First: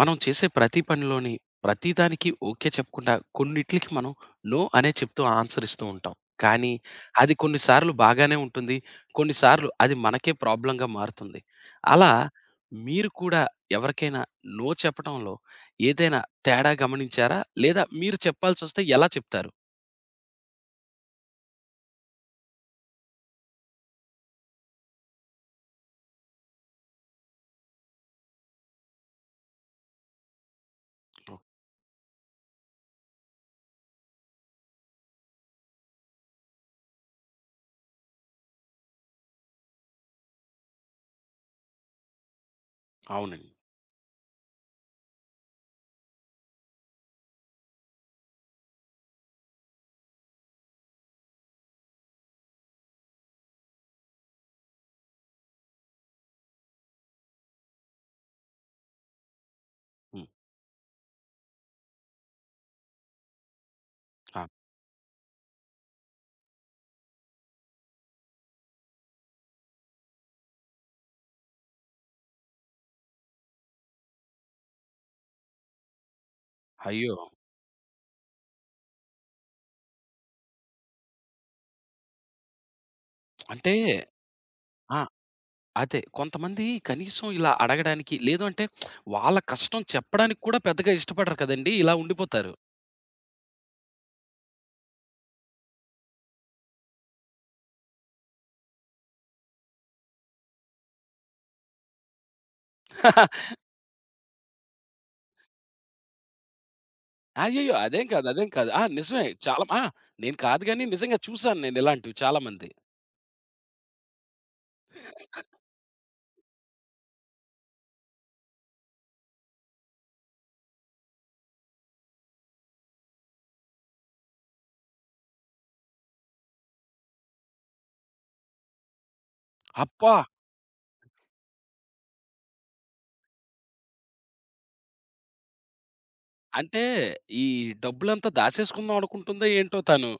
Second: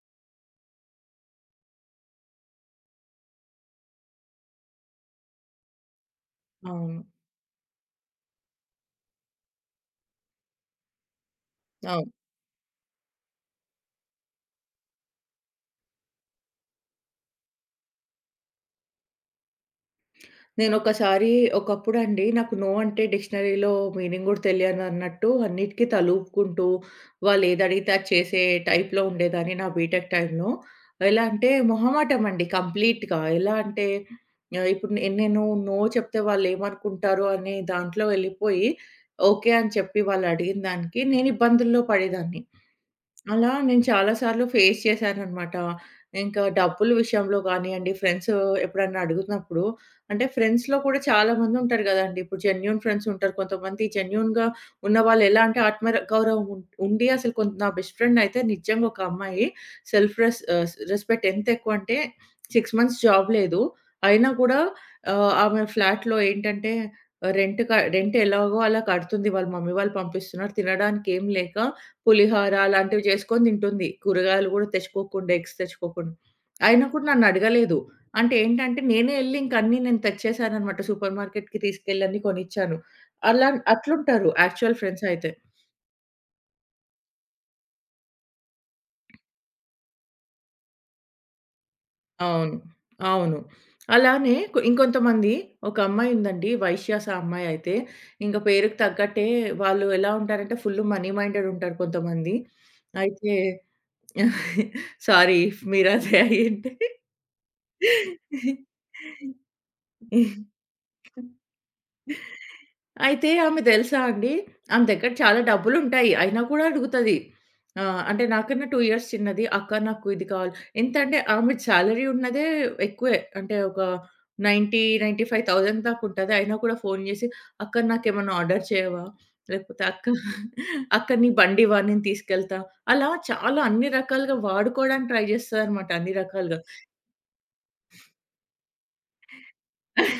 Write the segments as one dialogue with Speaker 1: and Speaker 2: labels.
Speaker 1: మనం చేసే ప్రతి పనిలోని ప్రతిదానికి ఓకే చెప్పకుండా కొన్నిట్లికి మనం నో అనే చెప్తూ ఆన్సర్ ఇస్తూ ఉంటాం. కానీ
Speaker 2: అవును.
Speaker 1: అది కొన్నిసార్లు బాగానే ఉంటుంది. కొన్నిసార్లు అది మనకే ప్రాబ్లమ్‌గా మారుతుంది.
Speaker 2: అవును.
Speaker 1: అలా మీరు కూడా ఎవరికైనా నో చెప్పటంలో ఏదైనా తేడా గమనించారా? లేదా మీరు చెప్పాల్సొస్తే ఎలా చెప్తారు?
Speaker 2: నేనొకసారి ఒకప్పుడండి నాకు నో అంటే డిక్షనరీలో మీనింగ్ గూడా తెలియనన్నట్టు అన్నిటికి తలూపుకుంటూ, వాళ్ళేదడిగితే అది చేసే టైప్‌లో ఉండేదాన్ని నా బీటెక్ టైమ్‌లో. ఎలా
Speaker 1: ఓ,
Speaker 2: అంటే మొహమాటం అండి కంప్లీట్‌గా. ఎలా అంటే ఇప్పుడు నేను నో చెప్తే వాళ్ళేమనుకుంటారో అనే దాంట్లో వెళ్ళిపోయి, ఓకే అని చెప్పి వాళ్ళడిగిన దానికి నేను ఇబ్బందుల్లో పడేదాన్ని.
Speaker 1: అవునండి.
Speaker 2: అలా నేను చాలా సార్లు ఫేస్ చేశాననమాట. ఇంకా డబ్బుల విషయంలో గానియండి, ఫ్రెండ్స్ ఎప్పుడన్నా అడుగుతున్నప్పుడు అంటే ఫ్రెండ్స్‌లో కూడా చాలామందుంటారు గదండీ. ఇప్పుడు జెన్యూన్ ఫ్రెండ్స్ ఉంటారు. కొంతమంది జెన్యూన్‌గా ఉన్నవాళ్ళు ఎలా అంటే ఆత్మ ర గౌరవం ఉండి అసలు కొంత నా బెస్ట్ ఫ్రెండ్ అయితే నిజంగా ఒక అమ్మాయి
Speaker 1: హ్మ్.
Speaker 2: రెస్పెక్ట్ ఎంత ఎక్కువంటే 6 మంత్స్ జాబ్ లేదు. అయినా
Speaker 1: ఆ!
Speaker 2: గూడా ఆమె ఫ్లాట్‌లో ఏంటంటే రెంట్ ఎలాగో అలా కడుతుంది. వాళ్ళ మమ్మీ వాళ్ళు పంపిస్తున్నారు. తినడానికి ఏం లేక పులిహోర అలాంటివి చేసుకొని తింటుంది. కూరగాయలు గూడా తెచ్చుకోకుండా, ఎగ్స్ తెచ్చుకోకుండా. అయినా కూడా
Speaker 1: అయ్యో!
Speaker 2: నన్నడగలేదు. అంటే ఏంటంటే, నేనే ఎళ్లి ఇంక అన్నీ నేను తెచ్చేసాననమాట. సూపర్ మార్కెట్‌కి తీసుకెళ్ళి అన్నీ కొనిచ్చాను. అలా
Speaker 1: అంటే
Speaker 2: అట్లుంటారు యాక్చువల్
Speaker 1: ఆ!
Speaker 2: ఫ్రెండ్స్ అయితే.
Speaker 1: అదే. కొంతమంది కనీసం ఇలా అడగడానికి, లేదు అంటే వాళ్ళ కష్టం చెప్పడానికి కూడా పెద్దగా ఇష్టపడరు కదండీ! ఇలా ఉండిపోతారు.
Speaker 2: అవును. అవును. అలానే ఇంకొంతమంది ఒక అమ్మాయి ఉందండి. వైశ్యాస్ ఆ అమ్మాయి అయితే, ఇంక పేరుకి తగ్గట్టే వాళ్ళు ఎలా ఉంటారంటే, ఫుల్ మనీ మైండెడ్ ఉంటారు కొంతమంది. అయితే సారీ ఇఫ్ మీరదే అయ్యుంటే.
Speaker 1: అయ్యయ్యో! అదేం కాదు, అదేం కాదు. ఆ! నిజమే. చాలా ఆ! నేను కాదు గానీ నిజంగా చూసాను నేను ఇలాంటివి చాలామంది.
Speaker 2: అయితే ఆమె తెలుసా అండి, ఆమె దగ్గర చాలా డబ్బులుంటాయి. అయినా కూడా అడుగుతది. అంటే నాకన్నా 2 ఇయర్స్ చిన్నది. "అక్క నాకు ఇది కావాలి." ఎంతంటే ఆమె సాలరీ ఉన్నదే ఎక్కువే. అంటే ఒక 90,000, 95,000 దాకా ఉంటది. అయినా కూడా ఫోను చేసి, "అక్క నాకేమన్నా ఆర్డర్ చేయవా?" లేకపోతే "అక్క,
Speaker 1: అబ్బా!
Speaker 2: అక్క నీ బండివా? నేను తీసుకెళ్తా." అలా చాలా అన్ని రకాలుగా వాడుకోవడానికి ట్రై చేస్తదనమాట అన్ని రకాలుగా.
Speaker 1: అంటే ఈ డబ్బులంతా దాసేసుకుందాం అనుకుంటుందో ఏంటో తను.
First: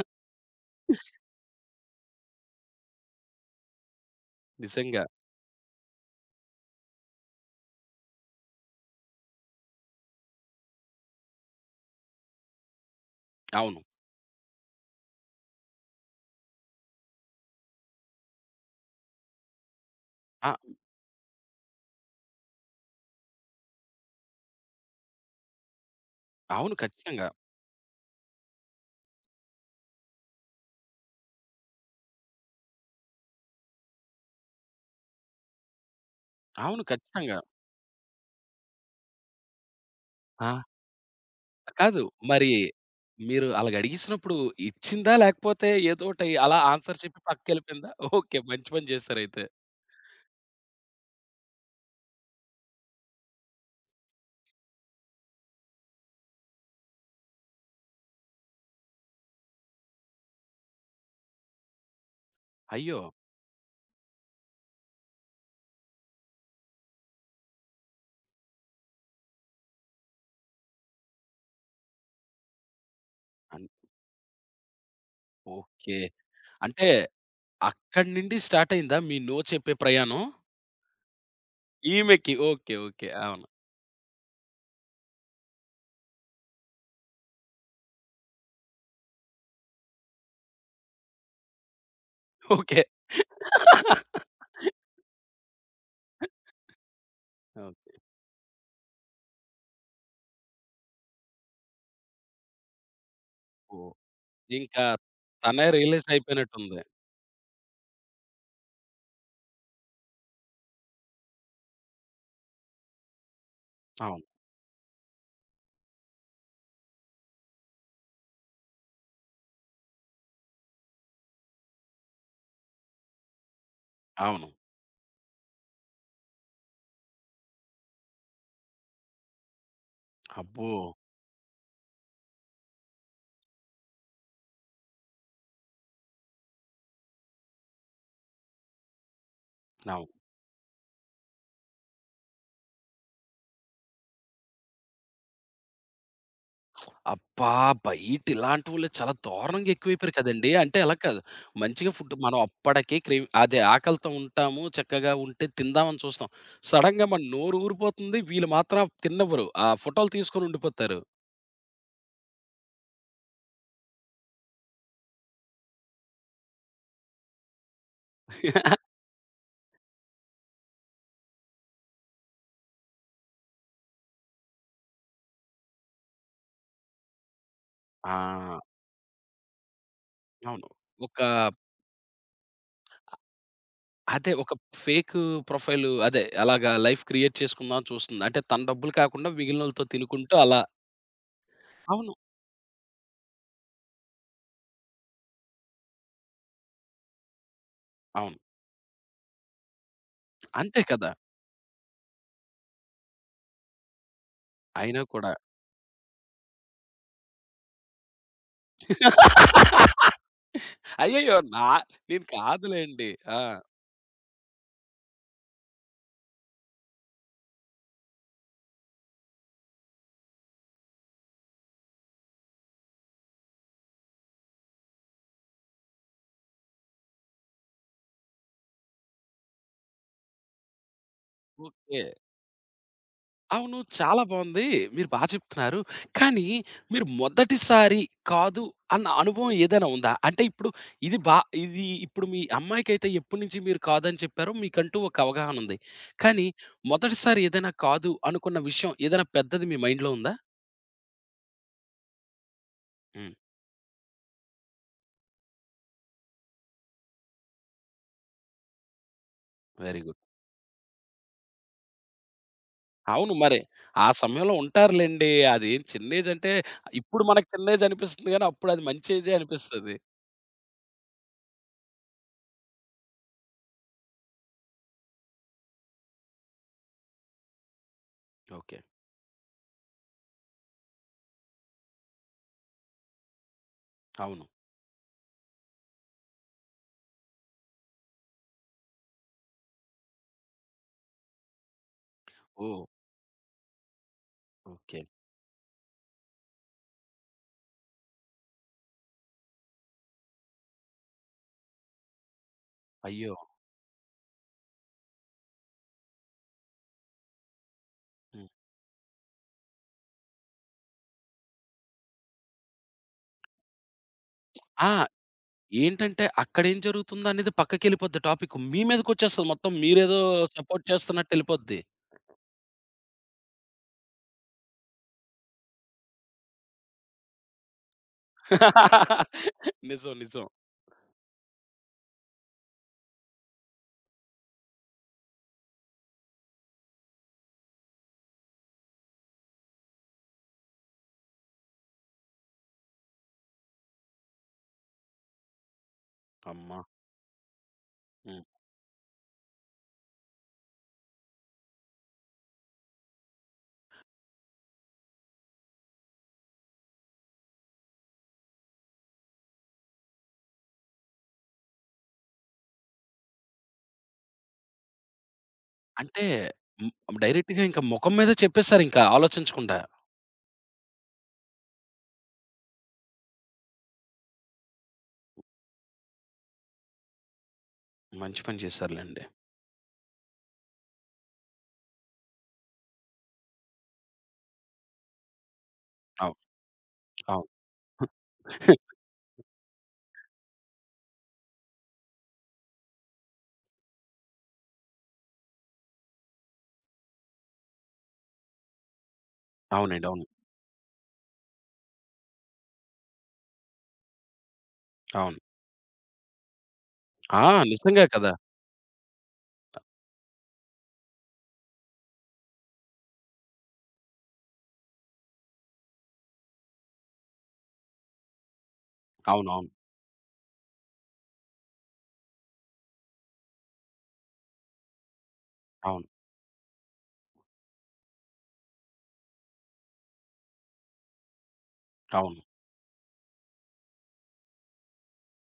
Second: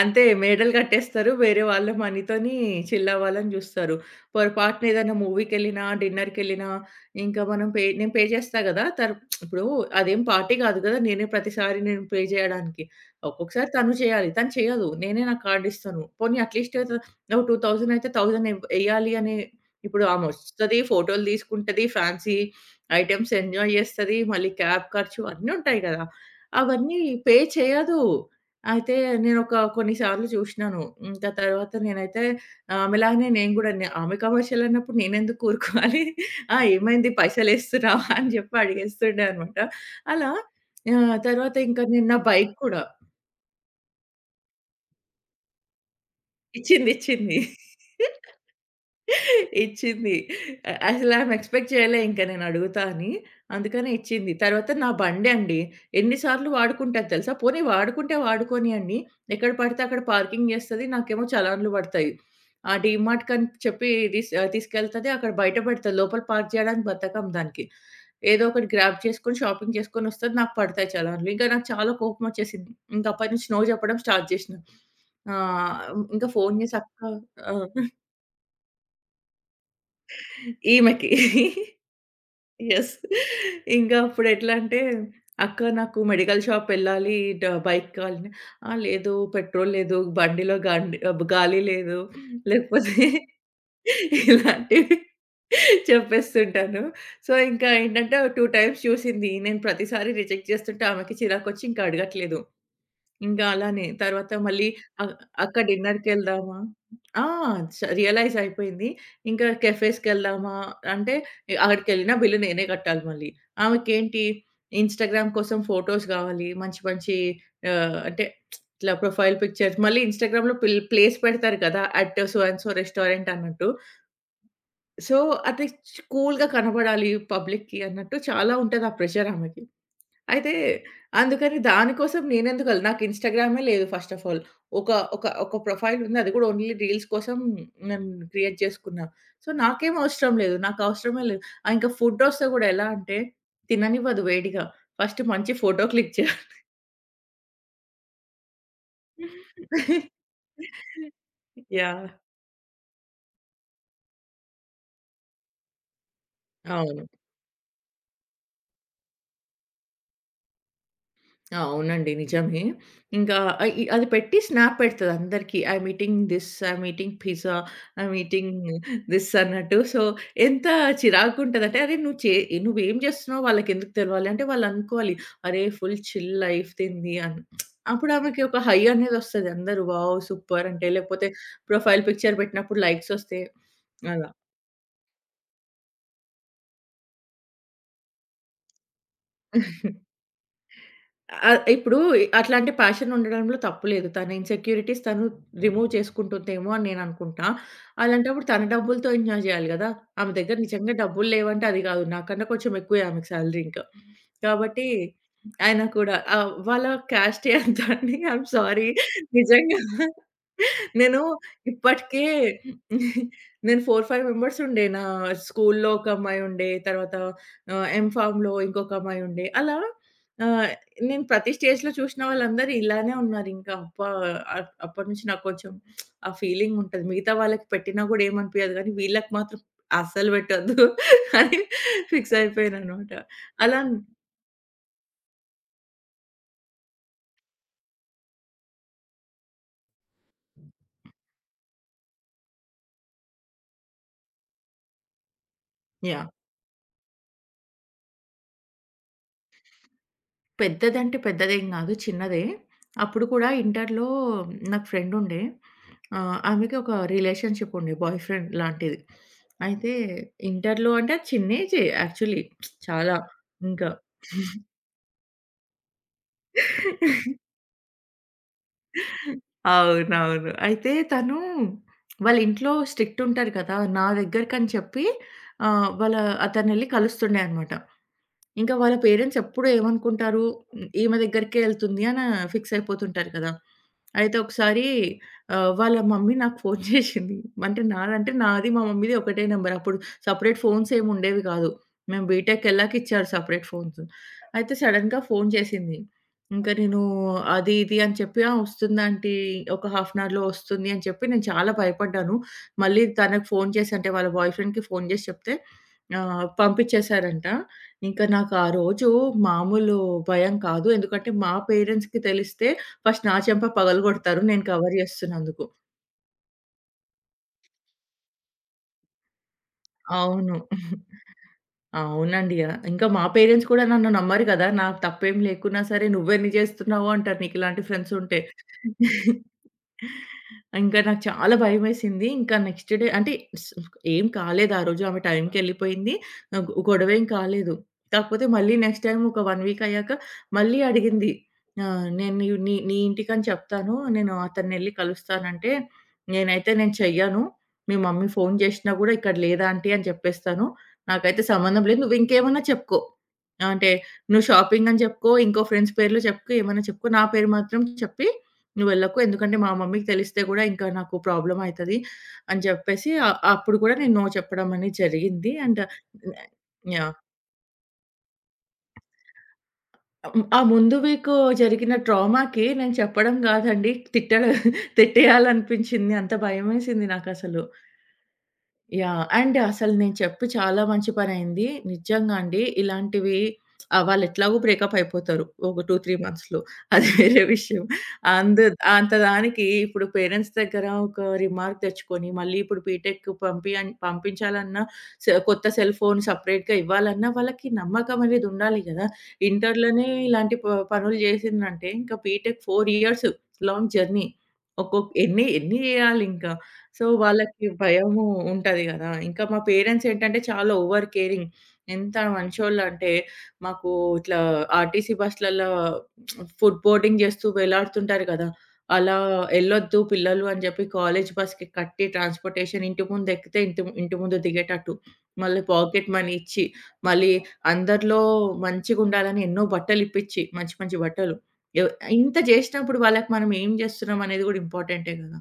Speaker 2: అంతే మేడలు కట్టేస్తారు. వేరే వాళ్ళ మనీతోని చిల్ అవ్వాలని జూస్తారు. పొరపాటున
Speaker 1: నిజంగా.
Speaker 2: ఏదైనా మూవీకెళ్ళినా, డిన్నర్‌కెళ్ళినా ఇంకా మనం పే నేను పే చేస్తా గదా! ఇప్పుడు అదేం పార్టీ గాదు గదా! నేనే ప్రతిసారి నేను పే జేయడానికి. ఒక్కొక్కసారి
Speaker 1: అవును.
Speaker 2: తను చేయాలి. తను చేయదు. నేనే నా కార్డ్ ఇస్తాను. పోనీ అట్‌లీస్ట్ ఒక 2000 అయితే 1000 ఎయ్యాలి అని ఇప్పుడు
Speaker 1: ఆ!
Speaker 2: ఆమొస్తది, ఫోటోలు తీసుకుంటది, ఫ్యాన్సీ ఐటెమ్స్ ఎంజాయ్ జేస్తది, మళ్ళీ క్యాబ్ ఖర్చు అన్నీ ఉంటాయి గదా!
Speaker 1: అవును.
Speaker 2: అవన్నీ
Speaker 1: ఖచ్చితంగా.
Speaker 2: పే చేయదు. అయితే నేనొక కొన్ని సార్లు చూషినాను. ఇంకా తర్వాత నేనైతే ఆమెలాగానే నేను గూడా నే ఆమె కమర్షియల్ అన్నప్పుడు నేనెందుకు ఊరుకోవాలి? ఆ!
Speaker 1: అవును.
Speaker 2: ఏమైంది
Speaker 1: ఖచ్చితంగా.
Speaker 2: పైసలేస్తున్నావా? అని జెప్పి అడిగేస్తుండే అనమాట. అలా
Speaker 1: ఆ!
Speaker 2: తర్వాత ఇంకా
Speaker 1: కాదు.
Speaker 2: నేను నా
Speaker 1: మరి
Speaker 2: బైక్ కూడా
Speaker 1: మీరు అలాగడిగేసినప్పుడు ఇచ్చిందా? లేకపోతే ఏదోటి అలా
Speaker 2: ఇచ్చింది.
Speaker 1: ఆన్సర్ చెప్పి పక్కకెళ్ళిపోయిందా? ఓకే. మంచి పని చేశారయితే.
Speaker 2: ఇచ్చింది. అసలు ఆమె ఎక్స్‌పెక్ట్ చేయలే ఇంక నేను అడుగుతా అని. అందుకనే ఇచ్చింది. తర్వాత నా బండండి. ఎన్ని సార్లు వాడుకుంటాది తెలుసా? పోనీ వాడుకుంటే వాడుకోనియండి. ఎక్కడ పడితే అక్కడ పార్కింగ్ జేస్తది. నాకేమో చలాన్లు పడతాయి. ఆ
Speaker 1: అయ్యో!
Speaker 2: డీమార్ట్‌కని చెప్పి తీసుకెళ్తది. అక్కడ బయట పెడతది. లోపల పార్క్ జేయడానికి బద్ధకం దానికి. ఏదో ఒకటి గ్రాబ్ చేసుకొని షాపింగ్ చేసుకొనొస్తది. నాకు పడతాయి చలాన్లు. ఇంకా నాకు చాలా కోపమొచ్చేసింది. ఇంక అప్పటి నుంచి నో
Speaker 1: అన్
Speaker 2: జెప్పడం స్టార్ట్ జేసినా. ఆహ్,
Speaker 1: ఓకే.
Speaker 2: ఇంకా ఫోను జేసి
Speaker 1: అంటే
Speaker 2: అక్క ఆ!
Speaker 1: అక్కడి నుండి స్టార్ట్ అయిందా మీ నో చెప్పే ప్రయాణం?
Speaker 2: ఈమెకి.
Speaker 1: ఈమెకి. ఓకే.
Speaker 2: యెస్.
Speaker 1: ఓకే. అవును.
Speaker 2: ఇంకా అప్పుడెట్లా అంటే, "అక్క నాకు మెడికల్ షాపెళ్ళాలి. బైక్ కావాలని" "ఆ! లేదు పెట్రోల్ లేదు. బండిలో గాలి లేదు."
Speaker 1: ఓకే.
Speaker 2: లేకపోతే ఇలాంటివి చెప్పేస్తుంటాను. సో, ఇంకా
Speaker 1: ఓకే.
Speaker 2: ఏంటంటే, ఓ 2 టైమ్స్ చూసింది. నేను ప్రతిసారి రిజెక్ట్ చేస్తుంటే ఆమెకి చిరాకొచ్చి ఇంకా అడగట్లేదు. ఇంకా అలానే.
Speaker 1: ఓహ్!
Speaker 2: తర్వాత మళ్ళీ
Speaker 1: ఇంకా
Speaker 2: అక్ అక్క
Speaker 1: తనే రియలైజ్
Speaker 2: డిన్నర్‌కెళ్దామా
Speaker 1: అయిపోయినట్టుంది.
Speaker 2: ఆ! రియలైజ్ అయిపోయింది. ఇంకా కెఫేస్‌కెళ్దామా అంటే అక్కడికెళ్ళిన బిల్ నేనే కట్టాలి మళ్ళీ. ఆమెకేంటి
Speaker 1: అవును.
Speaker 2: ఇన్‌స్టాగ్రామ్ కోసం ఫోటోస్ కావాలి. మంచి మంచి అంటే ఇట్లా ప్రొఫైల్ పిక్చర్స్ మళ్ళీ ఇన్‌స్టాగ్రామ్‌లో ప్లేస్ పెడతారు కదా! At so and so restaurant అన్నట్టు.
Speaker 1: అవును.
Speaker 2: సో, అది కూల్‌గా కనబడాలి పబ్లిక్‌కి అన్నట్టు చాలా ఉంటది ఆ ప్రెషర్ ఆమెకి. అయితే
Speaker 1: అబ్బో!
Speaker 2: అందుకని దానికోసం నాకు ఇన్‌స్టాగ్రామే లేదు ఫస్ట్ ఆఫ్ ఆల్. ఒక ఒక ఒక ప్రొఫైల్ ఉంది. అది కూడా ఓన్లీ రీల్స్ కోసం నేను క్రియేట్ చేసుకున్నా. సో, నాకేం
Speaker 1: అవును.
Speaker 2: అవసరం లేదు. నాకు అవసరమే లేదు. ఆ! ఇంకా ఫుడ్డొస్తే కూడా ఎలా అంటే తిననివ్వదు వేడిగా. ఫస్ట్ మంచి ఫోటో క్లిక్ చేయాలి.
Speaker 1: అబ్బా! బయట ఇలాంటోళ్ళే చాలా దారుణంగా ఎక్కువైపోయారు కదండీ. అంటే అలా కాదు. మంచిగా
Speaker 2: యాహ్!
Speaker 1: ఫుడ్ మనం అప్పటికే క్రేవ్ అదే ఆకలితో ఉంటాము. చక్కగా ఉంటే తిందామని చూస్తాం.
Speaker 2: అవును.
Speaker 1: సడెన్‌గా మన నోరు ఊరిపోతుంది. వీళ్ళు మాత్రం తిననివ్వరు. ఆ ఫోటోలు తీసుకొని ఉండిపోతారు.
Speaker 2: ఆ, అవునండి. నిజమే. ఇంకా ఆహ్, ఇ అది పెట్టి స్నాప్ పెడతది అందరికి. I'm eating this, I'm eating pizza, I'm eating this అన్నట్టు. సో, ఎంత చిరాకుంటదంటే, అరే నువ్వు చే నువ్వేం చేస్తున్నావో వాళ్ళకెందుకు తెలవాలి? అంటే వాళ్ళనుకోవాలి, అరే ఫుల్ చిల్ లైఫ్ దీనిది అని. అప్పుడు ఆమెకి ఒక
Speaker 1: ఆ!
Speaker 2: హై అనేదొస్తది. అందరూ వావ్!
Speaker 1: అవును.
Speaker 2: సూపర్ అంటే,
Speaker 1: ఒక
Speaker 2: లేకపోతే ప్రొఫైల్ పిక్చర్ పెట్టినప్పుడు లైక్స్ ఒస్తే అలా.
Speaker 1: అదే ఒక ఫేక్ ప్రొఫైల్ అదే అలాగా లైఫ్ క్రియేట్ చేసుకుందాం అని చూస్తుంది. అంటే తన డబ్బులు కాకుండా మిగిలినోళ్ళతో తినుకుంటూ అలా
Speaker 2: ఇప్పుడు
Speaker 1: అవును.
Speaker 2: అట్లాంటి ప్యాషన్ ఉండడంలో తప్పు లేదు. తన ఇన్‌సెక్యూరిటీస్ తను రిమూవ్ చేసుకుంటుందేమో అని నేననుకుంటా.
Speaker 1: అవును.
Speaker 2: అలాంటప్పుడు తన డబ్బులతో ఎంజాయ్ జేయాలి గదా! ఆమె దగ్గర
Speaker 1: అంతే
Speaker 2: నిజంగా
Speaker 1: కదా!
Speaker 2: డబ్బులు లేవంటే అది గాదు. నాకన్నా కొంచెం ఎక్కువే ఆమెకి సాలరీ ఇంకా. కాబట్టి
Speaker 1: అయినా కూడా
Speaker 2: ఆయన కూడా వాళ్ళ క్యాస్టే అంత అండి. I'm sorry. నిజంగా. నేను
Speaker 1: అయ్యయ్యో! నేను
Speaker 2: ఇప్పటికే
Speaker 1: కాదులెండి. ఆ!
Speaker 2: నేను 4, 5 మెంబర్స్ ఉండే. నా స్కూల్లో ఒక అమ్మాయి ఉండే. తర్వాత ఎంఫామ్‌లో ఇంకొక అమ్మాయి ఉండే. అలా ఆహ్, నేను ప్రతి స్టేజ్‌లో చూసిన వాళ్ళందరూ ఇలానే ఉన్నారింకా. అబ్బా! అప్పటి నుంచి నాకు కొంచెం ఆ ఫీలింగ్ ఉంటది. మిగతా వాళ్ళకి పెట్టినా గూడా ఏమనిపియదు గానీ, వీళ్ళకి మాత్రం అస్సలు పెట్టొద్దు అని
Speaker 1: ఓకే.
Speaker 2: ఫిక్స్ అయిపోయాననమాట.
Speaker 1: అవును.
Speaker 2: అలా
Speaker 1: చాలా బావుంది. మీరు బా చెప్తున్నారు. కానీ మీరు మొదటిసారి కాదు అన్న అనుభవం ఏదైనా ఉందా? అంటే ఇప్పుడు ఇది బా ఇది ఇప్పుడు మీ అమ్మాయికైతే ఎప్పటినుంచి మీరు కాదని చెప్పారో మీకంటూ ఒక అవగాహన ఉంది.
Speaker 2: యాహ్!
Speaker 1: కానీ మొదటిసారి ఏదైనా కాదు అనుకున్న విషయం ఏదైనా పెద్దది మీ మైండ్‌లో ఉందా?
Speaker 2: పెద్దదంటే పెద్దదేం గాదు. చిన్నదే. అప్పుడు
Speaker 1: హ్మ్.
Speaker 2: కూడా ఇంటర్‌లో నాకు ఫ్రెండ్ ఉండే. ఆమెకి ఒక రిలేషన్‌షిప్ ఉండే. బాయ్ ఫ్రెండ్ లాంటిది. అయితే
Speaker 1: వెరీ గుడ్.
Speaker 2: ఇంటర్‌లో అంటే చిన్న ఏజే యాక్చువల్లీ చాలా
Speaker 1: అవును మరి.
Speaker 2: ఇంకా.
Speaker 1: ఆ సమయంలో ఉంటారులెండి. అదేం చిన్న ఏజ్ అంటే ఇప్పుడు మనకు చిన్న ఏజ్ అనిపిస్తుంది గానీ అప్పుడు అది మంచి ఏజే అనిపిస్తది.
Speaker 2: అవునవును. అయితే తను వాళ్ళ ఇంట్లో స్ట్రిక్ట్ ఉంటారు కదా! నా దగ్గరకని చెప్పి ఆహ్, వాళ్ళ అతనెళ్లి కలుస్తుండే అనమాట. ఇంకా
Speaker 1: ఓకే.
Speaker 2: వాళ్ళ పేరెంట్స్ ఎప్పుడు ఏమనుకుంటారు, ఈమె దగ్గరికే ఎళ్తుంది అని ఫిక్స్ అయిపోతుంటారు కదా! అయితే
Speaker 1: అవును.
Speaker 2: ఒకసారి వాళ్ళ మమ్మీ నాకు ఫోను చేసింది. అంటే నాది మా మమ్మీది ఒకటే నంబర్. అప్పుడు సెపరేట్ ఫోన్స్ ఏమి ఉండేవి కాదు. మేము బీటెక్
Speaker 1: ఓహ్!
Speaker 2: ఎళ్ళాక ఇచ్చారు సెపరేట్ ఫోన్స్. అయితే
Speaker 1: ఓకే.
Speaker 2: సడెన్‌గా ఫోను చేసింది. ఇంకా నేను అది ఇది అని చెప్పి, "ఆ! వస్తుంది ఆంటీ. ఒక హాఫ్ అన్ అవర్‌లో వస్తుంది" అని చెప్పి నేను చాలా భయపడ్డాను. మళ్ళీ
Speaker 1: అయ్యో!
Speaker 2: తనకు ఫోను చేసి అంటే వాళ్ళ బాయ్ ఫ్రెండ్‌కి ఫోను చేసి చెప్తే పంపించేసారంట. ఇంకా
Speaker 1: హ్మ్.
Speaker 2: నాకు ఆ రోజు మామూలు భయం కాదు. ఎందుకంటే మా పేరెంట్స్‌కి తెలిస్తే ఫస్ట్ నా చెంప పగలగొడతారు నేను
Speaker 1: ఆ!
Speaker 2: కవర్ చేస్తున్నందుకు.
Speaker 1: ఏంటంటే అక్కడేం జరుగుతుందో అనేది పక్కకెళ్ళిపోద్ది టాపిక్. మీ మీదకొచ్చేస్తది మొత్తం. మీరేదో
Speaker 2: అవును.
Speaker 1: సపోర్ట్ చేస్తున్నట్టెళ్ళిపోద్ది.
Speaker 2: అవునండి. ఇంకా మా పేరెంట్స్ కూడా నన్ను నమ్మరు కదా! నాకు తప్పేం లేకున్నా సరే నువ్వెన్ని చేస్తున్నావు అంటారు నీకిలాంటి ఫ్రెండ్స్ ఉంటే.
Speaker 1: నిజం. నిజం.
Speaker 2: ఇంకా నాకు చాలా భయమేసింది. ఇంకా నెక్స్ట్ డే అంటే స్ ఏం కాలేదు ఆ రోజు. ఆమె టైంకెళ్ళిపోయింది. ఆహ్, గొ గొడవేం కాలేదు. కాకపోతే మళ్ళీ నెక్స్ట్ టైమ్ ఒక 1 వీక్ అయ్యాక మళ్ళీ అడిగింది. "నేను నీ నీ నీ ఇంటికని చెప్తాను. నేను అతన్నెళ్లి కలుస్తానంటే,
Speaker 1: అమ్మ!
Speaker 2: నేను చెయ్యను. మీ మమ్మీ
Speaker 1: హ్మ్.
Speaker 2: ఫోను చేషినా గూడా ఇక్కడ లేదు ఆంటీ అని చెప్పేస్తాను. నాకైతే సంబంధం లేదు. నువ్వింకేమన్నా చెప్పుకో. అంటే నువ్వు షాపింగ్ అని చెప్పుకో, ఇంకో ఫ్రెండ్స్ పేర్లు చెప్పుకో, ఏమన్నా చెప్పుకో. నా పేరు మాత్రం చెప్పి నువ్వు వెళ్ళకు. ఎందుకంటే మా మమ్మీకి తెలిస్తే గూడా ఇంకా నాకు ప్రాబ్లమ్ అయితది అని జెప్పేసి అప్పుడు గూడా నేను నో చెప్పడం అనేది జరిగింది. అండ్
Speaker 1: అంటే హ్మ్.
Speaker 2: యాహ్!
Speaker 1: డైరెక్ట్‌గా ఇంక మొఖం మీదే చెప్పేసారింక ఆలోచించకుండా.
Speaker 2: ఆ ముందు వీకు జరిగిన ట్రామాకి నేను చెప్పడం గాదండి తిట్టడ తిట్టేయాలనిపించింది. అంత భయమేసింది నాకసలు.
Speaker 1: మంచి పని చేశారులెండి.
Speaker 2: యాహ్! అండ్ అసలు నేను చెప్పి చాలా మంచి పనయింది. నిజంగా అండి. ఇలాంటివి వాళ్ళెట్లాగో బ్రేకప్ అయిపోతారు. ఒక 2, 3
Speaker 1: అవును.
Speaker 2: మంత్స్‌లో. అది వేరే
Speaker 1: అవును.
Speaker 2: విషయం. అందు అంత దానికి ఇప్పుడు పేరెంట్స్ దగ్గర ఒక రిమార్క్ తెచ్చుకొని, మళ్ళీ ఇప్పుడు బీటెక్ పంపించాలన్నా, కొత్త సెల్ ఫోన్ సెపరేట్‌గా ఇవ్వాలన్నా వాళ్ళకి నమ్మకం అనేది ఉండాలి గదా!
Speaker 1: అవునండి.
Speaker 2: ఇంటర్‌లోనే
Speaker 1: అవును.
Speaker 2: ఇలాంటి పనులు చేసిందంటే, ఇంకా బీటెక్ 4 ఇయర్స్ లాంగ్ జర్నీ.
Speaker 1: అవును.
Speaker 2: ఎన్ని ఎన్ని చేయాలింకా. సో,
Speaker 1: ఆ!
Speaker 2: వాళ్ళకి
Speaker 1: నిజంగా
Speaker 2: భయము
Speaker 1: కదా!
Speaker 2: ఉంటది గదా! ఇంకా మా పేరెంట్స్ ఏంటంటే చాలా ఓవర్ కేరింగ్. ఎంత మంచోళ్ళంటే మాకు ఇట్లా ఆర్‌టీసీ బస్‌లల్ల ఫుడ్ బోర్డింగ్ చేస్తూ వేలాడుతుంటారు కదా! అలా
Speaker 1: అవునవును.
Speaker 2: ఎళ్ళొద్దు పిల్లలు అని జెప్పి కాలేజ్ బస్‌కి కట్టి ట్రాన్స్‌పోర్టేషన్ ఇంటి ముందు ఎక్కితే ఇంటి ఇంటి ముందు దిగేటట్టు. మళ్ళీ
Speaker 1: అవును.
Speaker 2: పాకెట్ మనీ ఇచ్చి, మళ్ళీ అందరిలో మంచిగుండాలని ఎన్నో బట్టలిప్పిచ్చి మంచి మంచి బట్టలు. ఎవ్ ఇంత
Speaker 1: అవును.
Speaker 2: జేసినప్పుడు వాళ్ళకి మనం ఏం జేస్తున్నాం అనేది గూడా ఇంపార్టెంటే గదా!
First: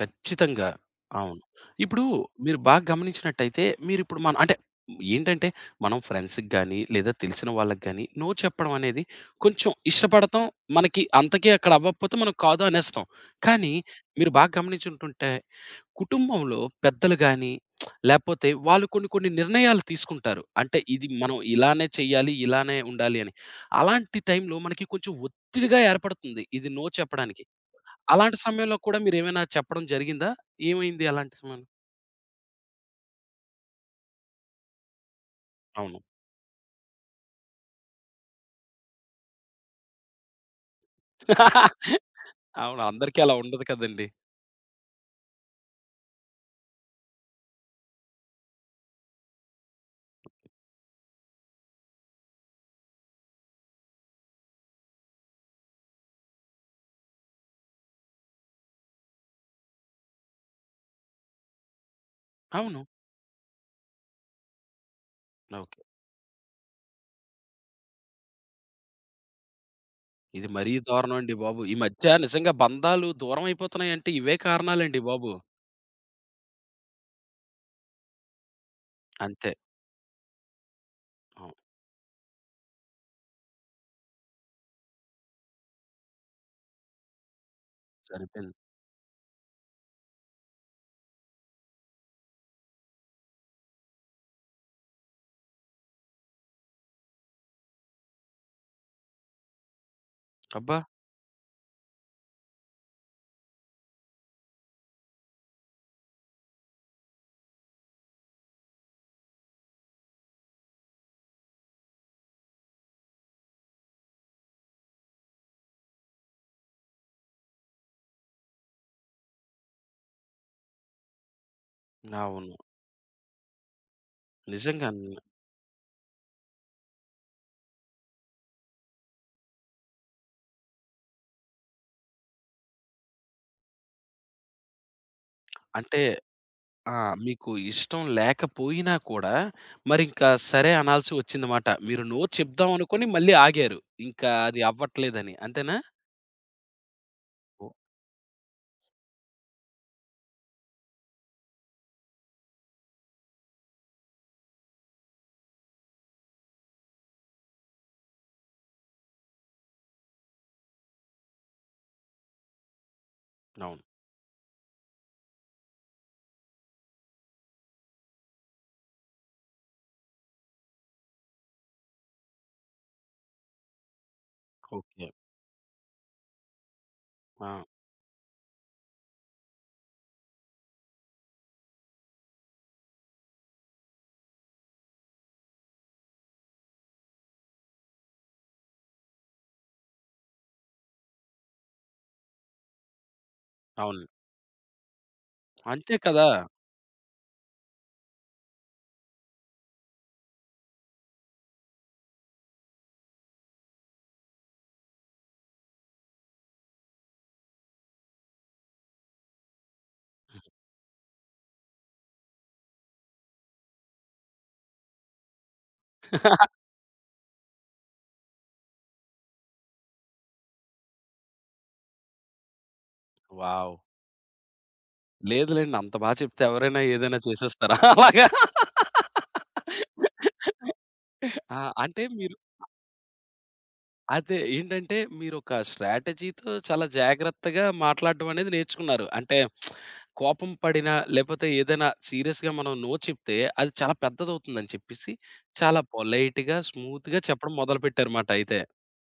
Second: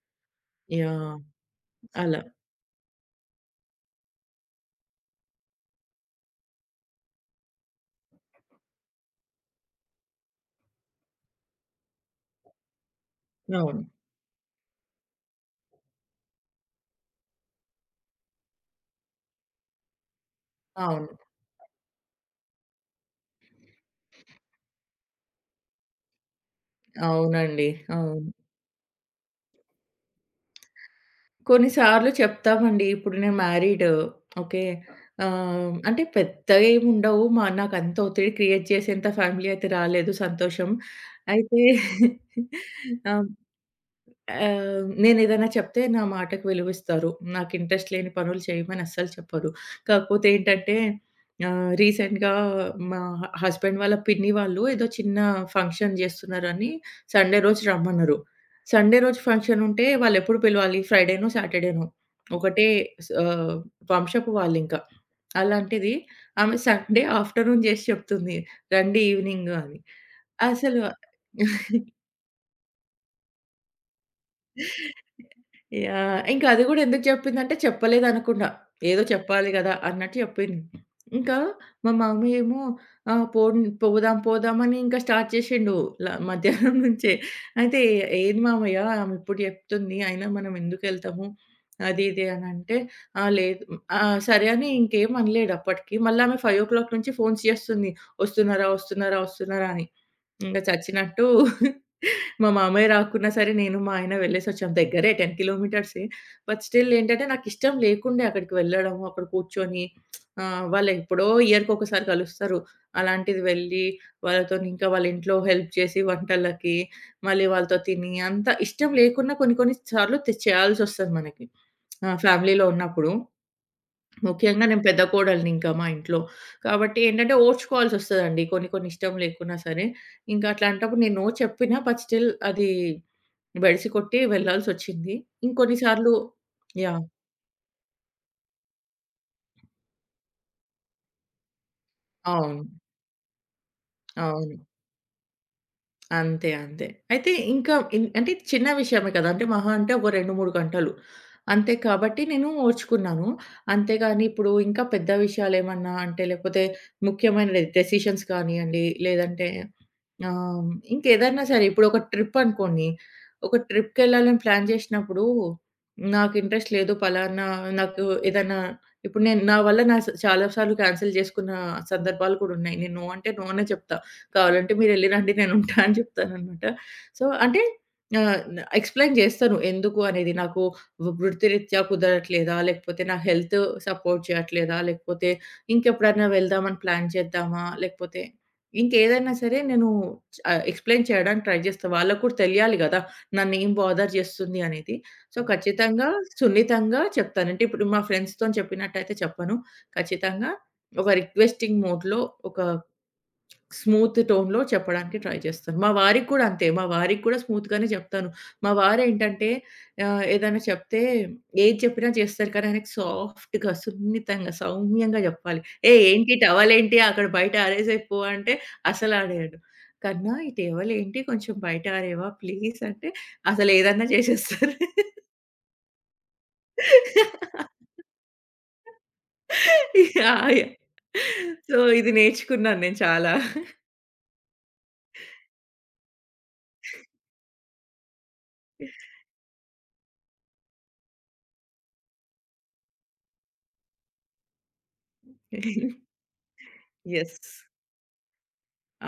Speaker 1: ఖచ్చితంగా.
Speaker 2: యాహ్!
Speaker 1: అవును. ఇప్పుడు
Speaker 2: అలా.
Speaker 1: మీరు బాగా గమనించినట్టయితే మీరిప్పుడు మన అంటే ఏంటంటే మనం ఫ్రెండ్స్‌కి గాని, లేదా తెలిసిన వాళ్ళకి గాని నో చెప్పడం అనేది కొంచెం ఇష్టపడతాం. మనకి అంతకే అక్కడ అవ్వకపోతే మనం కాదు అనేస్తాం. కానీ
Speaker 2: అవును.
Speaker 1: మీరు బాగా గమనించుంటుంటే కుటుంబంలో పెద్దలు గాని, లేపోతే వాళ్ళు కొన్ని కొన్ని నిర్ణయాలు తీసుకుంటారు. అంటే ఇది
Speaker 2: అవును.
Speaker 1: మనం ఇలానే చేయాలి, ఇలానే ఉండాలి అని. అలాంటి టైంలో మనకి కొంచెం ఒత్తిడిగా ఏర్పడుతుంది. ఇది నో చెప్పడానికి.
Speaker 2: అవునండి. అవును.
Speaker 1: అలాంటి సమయంలో కూడా మీరేమైనా చెప్పడం జరిగిందా? ఏమైంది అలాంటి సమయంలో?
Speaker 2: కొన్ని సార్లు చెప్తామండి. ఇప్పుడు నేను మ్యారీడ్. ఓకే.
Speaker 1: అవును.
Speaker 2: అంటే పెద్దగా ఏమి ఉండవు. నాకంత ఒత్తిడి క్రియేట్ చేసేంత ఫ్యామిలీ అయితే రాలేదు సంతోషం. అయితే
Speaker 1: అవును. అందరికీ అలా ఉండదు కదండీ!
Speaker 2: నేనేదైనా చెప్తే నా మాటకు విలువిస్తారు. నాకు ఇంట్రెస్ట్ లేని పనులు చేయమని అస్సలు చెప్పరు. కాకపోతే ఏంటంటే రీసెంట్‌గా మా హస్బెండ్ వాళ్ళ పిన్ని వాళ్ళు ఏదో చిన్న ఫంక్షన్ జేస్తున్నారని సండే రోజు రమ్మన్నారు. సండే రోజు ఫంక్షన్ ఉంటే వాళ్ళెప్పుడు పిలవాలి? ఫ్రైడేనో, సాటర్డేనో. ఒకటే
Speaker 1: అవును.
Speaker 2: స్ ఆహ్, వంశపు వాళ్ళింకా.
Speaker 1: ఓకే.
Speaker 2: అలాంటిది ఆమె సండే ఆఫ్టర్‌నూన్ జేసి చెప్తుంది. రండి ఈవినింగ్ అని.
Speaker 1: ఇది మరీ
Speaker 2: అసలు
Speaker 1: దారుణం అండి బాబు. ఈ మధ్య నిజంగా బంధాలు దూరం అయిపోతున్నాయంటే ఇవే కారణాలండి బాబు.
Speaker 2: యాహ్! ఇంకా అది గూడా ఎందుకు చెప్పిందంటే చెప్పలేదనుకున్నా. ఏదో చెప్పాలి
Speaker 1: అంతే.
Speaker 2: గదా! అన్నట్టు చెప్పింది. ఇంకా
Speaker 1: అవును.
Speaker 2: మా మమ్మీ ఏమో ఆహ్, పోన్ పోదాం పోదాం అని ఇంకా స్టార్ట్ చేసిండు. మధ్యాహ్నం నుంచే. అయితే "ఏది
Speaker 1: సరిపోయింది.
Speaker 2: మామయ్య ఆమె ఇప్పుడు చెప్తుంది. అయినా మనం ఎందుకెళ్తాము?" అది ఇది అనంటే లేదు సరే" అని ఇంకేం అనలేడు అప్పటికి. మళ్ళీ ఆమె 5 నుంచి ఫోన్స్ చేస్తుంది. "వస్తున్నారా? వస్తున్నారా?" అని. ఇంక
Speaker 1: అబ్బా!
Speaker 2: చచ్చినట్టు మా మామయ్య రాకున్నా సరే నేను, మా ఆయన వెళ్ళేసొచ్చాం. దగ్గరే 10 కిలోమీటర్సే. బట్ స్టిల్ ఏంటంటే నాకిష్టం లేకుండే అక్కడికి వెళ్ళడం, అక్కడ కూర్చొని వాళ్ళెప్పుడో ఇయర్‌కొకసారి కలుస్తారు. అలాంటిది వెళ్ళి వాళ్ళతోని ఇంకా వాళ్ళ ఇంట్లో హెల్ప్ చేసి వంటలకి, మళ్ళీ వాళ్ళతో తిని అంత ఇష్టం లేకున్నా కొన్ని కొన్ని సార్లు చేయాల్సొస్తది మనకి. ఆ!
Speaker 1: అవును.
Speaker 2: ఫ్యామిలీలో ఉన్నప్పుడు. ముఖ్యంగా నేను పెద్ద
Speaker 1: నిజంగానే.
Speaker 2: కోడలిని ఇంకా మా ఇంట్లో. కాబట్టి ఏంటంటే ఓర్చుకోవాల్సొస్తదండి కొన్ని కొన్ని ఇష్టం లేకున్నా సరే. ఇంకా అట్లాంటప్పుడు నేను నో చెప్పినా బట్ స్టిల్ అది బెడిసి కొట్టి వెళ్ళాల్సొచ్చింది. ఇంకొన్ని
Speaker 1: అంటే
Speaker 2: సార్లు
Speaker 1: ఆ!
Speaker 2: యాహ్!
Speaker 1: మీకు ఇష్టం లేకపోయినా కూడా మరింకా సరే అనాల్సి వచ్చిందమాట. మీరు నో
Speaker 2: అవును.
Speaker 1: చెప్దాం అనుకోని మళ్ళీ ఆగారు. ఇంకా
Speaker 2: అవును.
Speaker 1: అది అవ్వట్లేదని. అంతేనా?
Speaker 2: అంతే. అయితే
Speaker 1: ఓహ్!
Speaker 2: ఇంకా ఇన్ అంటే చిన్న విషయమే కదా! అంటే మహా అంటే ఒక 2, 3 గంటలు. అంతే కాబట్టి నేను ఓర్చుకున్నాను. అంతేగాని ఇప్పుడు ఇంకా పెద్ద విషయాలేమన్నా అంటే లేకపోతే ముఖ్యమైన డెసిషన్స్ కానియండి, లేదంటే ఆహ్, ఇంకేదైనా సరే ఇప్పుడు ఒక ట్రిప్ అనుకోండి. ఒక
Speaker 1: అవును.
Speaker 2: ట్రిప్‌కెళ్ళాలని ప్లాన్ చేసినప్పుడు నాకు ఇంట్రెస్ట్ లేదు పలానా నాకు ఏదన్నా ఇప్పుడు నేను నా వల్ల నా చాలా సార్లు క్యాన్సిల్ చేసుకున్న సందర్భాలు కూడా ఉన్నాయి. నేను నో అంటే నో అనే చెప్తా. కావాలంటే
Speaker 1: ఓకే.
Speaker 2: మీరెళ్లి రండి నేనుంటా అని చెప్తాననమాట. సో,
Speaker 1: ఆ!
Speaker 2: అంటే ఆహ్, న ఎక్స్‌ప్లెయిన్ చేస్తాను. ఎందుకు అనేది నాకు వృత్తిరీత్యా కుదరట్లేదా? లేకపోతే నా హెల్త్ సపోర్ట్ చేయట్లేదా? లేకపోతే ఇంకెప్పుడైనా వెళ్దామని ప్లాన్ చేద్దామా? లేకపోతే ఇంకేదైనా సరే నేను ఎక్స్‌ప్లెయిన్ చేయడానికి ట్రై చేస్తా. వాళ్ళకి కూడా తెలియాలి గదా! నన్నేం
Speaker 1: అవును.
Speaker 2: బాదర్ చేస్తుంది అనేది. సో,
Speaker 1: అంతే
Speaker 2: ఖచ్చితంగా
Speaker 1: కదా!
Speaker 2: సున్నితంగా చెప్తాను. అంటే ఇప్పుడు మా ఫ్రెండ్స్‌తోని చెప్పినట్టయితే చెప్పను. ఖచ్చితంగా ఒక రిక్వెస్టింగ్ మోడ్‌లో ఒక స్మూత్ టోన్‌లో చెప్పడానికి ట్రై చేస్తాను. మా వారికి కూడా అంతే. మా వారికి కూడా స్మూత్‌గానే చెప్తాను. మా వారేంటంటే ఆహ్, ఏదైనా చెప్తే ఏది చెప్పినా చేస్తారు. కానీ ఆయనకి సాఫ్ట్‌గా, సున్నితంగా, సౌమ్యంగా చెప్పాలి. "ఏయ్! ఏంటి టవలేంటి అక్కడ బయట ఆరేసేయి పో" అంటే అస్సలాడేయడు. "కన్నా ఈ టవలేంటి కొంచెం బయట ఆరేయవా ప్లీజ్" అంటే అసలు
Speaker 1: వావ్!
Speaker 2: ఏదన్నా చేసేస్తారు.
Speaker 1: లేదులెండి. అంత బా చెప్తే ఎవరైనా ఏదైనా చేసేస్తారా? అలాగా?
Speaker 2: యాహ్!
Speaker 1: ఆ!
Speaker 2: సో,
Speaker 1: అంటే
Speaker 2: ఇది
Speaker 1: మీరు
Speaker 2: నేర్చుకున్నాను నేను చాలా.
Speaker 1: అదే ఏంటంటే మీరొక స్ట్రాటజీ‌తో చాలా జాగ్రత్తగా మాట్లాడడం అనేది నేర్చుకున్నారు. అంటే కోపం పడినా, లేపోతే ఏదైనా సీరియస్‌గా మనం నో చెప్తే అది చాలా పెద్దదవుతుందని చెప్పేసి చాలా పొలైట్‌గా, స్మూత్‌గా
Speaker 2: యెస్.
Speaker 1: చెప్పడం మొదలుపెట్టారు మాట అయితే.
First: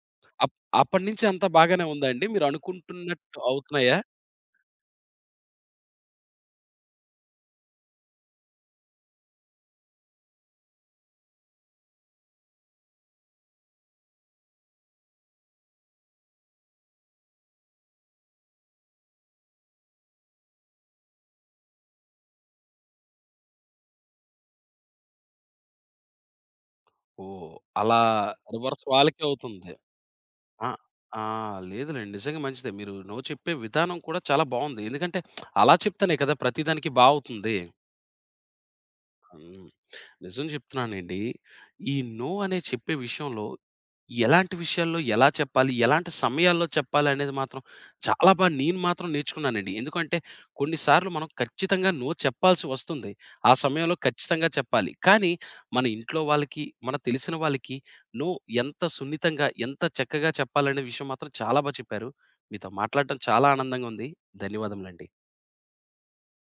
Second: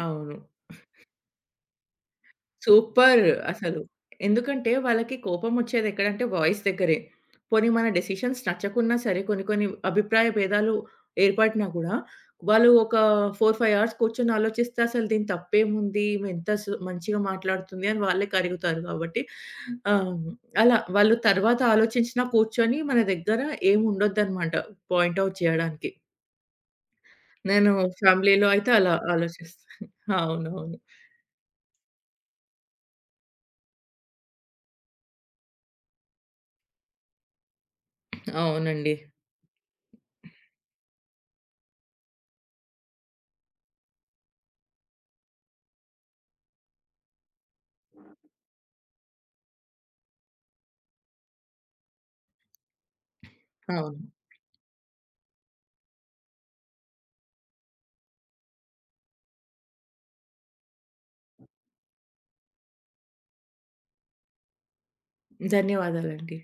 Speaker 2: అవును.
Speaker 1: అప్ అప్పటినుంచి అంతా బాగానే ఉందా అండి? మీరు
Speaker 2: సూపర్.
Speaker 1: అనుకుంటున్నట్టు
Speaker 2: అసలు.
Speaker 1: అవుతున్నాయా?
Speaker 2: ఎందుకంటే వాళ్ళకి కోపమొచ్చేది ఎక్కడంటే వాయిస్ దగ్గరే. పోనీ మన డెసిషన్స్ నచ్చకున్నా సరే కొన్ని కొన్ని అభిప్రాయ భేదాలు ఏర్పడినా కూడా వాళ్ళు ఒక 4, 5 అవర్స్ కూర్చొని ఆలోచిస్తే అసలు దీని తప్పేముంది? ఈమెంత మంచిగా మాట్లాడుతుంది అని వాళ్ళే కరుగుతారు కాబట్టి ఆహ్, అలా వాళ్ళు తర్వాత ఆలోచించినా కూర్చొని మన దగ్గర ఏమి ఉండొద్దనమాట పాయింట్ ఔట్ చేయడానికి.
Speaker 1: ఓహ్!
Speaker 2: నేను
Speaker 1: అలా
Speaker 2: ఫ్యామిలీలో అయితే
Speaker 1: రివర్స్
Speaker 2: అలా
Speaker 1: వాళ్ళకే అవుతుంది.
Speaker 2: ఆలోచిస్తాను.
Speaker 1: ఆ!
Speaker 2: అవునవును.
Speaker 1: ఆ! లేదులెండి. నిజంగా మంచిదే. మీరు నో చెప్పే విధానం కూడా చాలా బావుంది. ఎందుకంటే అలా చెప్తేనే కదా! ప్రతి దానికి బా అవుతుంది.
Speaker 2: అవునండి.
Speaker 1: హ్మ్. నిజం చెప్తున్నానండి. ఈ నో అనే చెప్పే విషయంలో ఎలాంటి విషయాల్లో ఎలా చెప్పాలి? ఎలాంటి సమయాల్లో చెప్పాలనేది మాత్రం చాలా బా నేను మాత్రం నేర్చుకున్నానండి. ఎందుకంటే కొన్ని సార్లు మనం ఖచ్చితంగా నో చెప్పాల్సి వస్తుంది. ఆ సమయంలో
Speaker 2: అవును.
Speaker 1: ఖచ్చితంగా చెప్పాలి. కానీ మన ఇంట్లో వాళ్ళకి, మన తెలిసిన వాళ్ళకి నో ఎంత సున్నితంగా, ఎంత చక్కగా చెప్పాలనే విషయం మాత్రం చాలా బా చెప్పారు. మీతో మాట్లాడటం చాలా ఆనందంగా ఉంది. ధన్యవాదములండి.
Speaker 2: ధన్యవాదాలండి.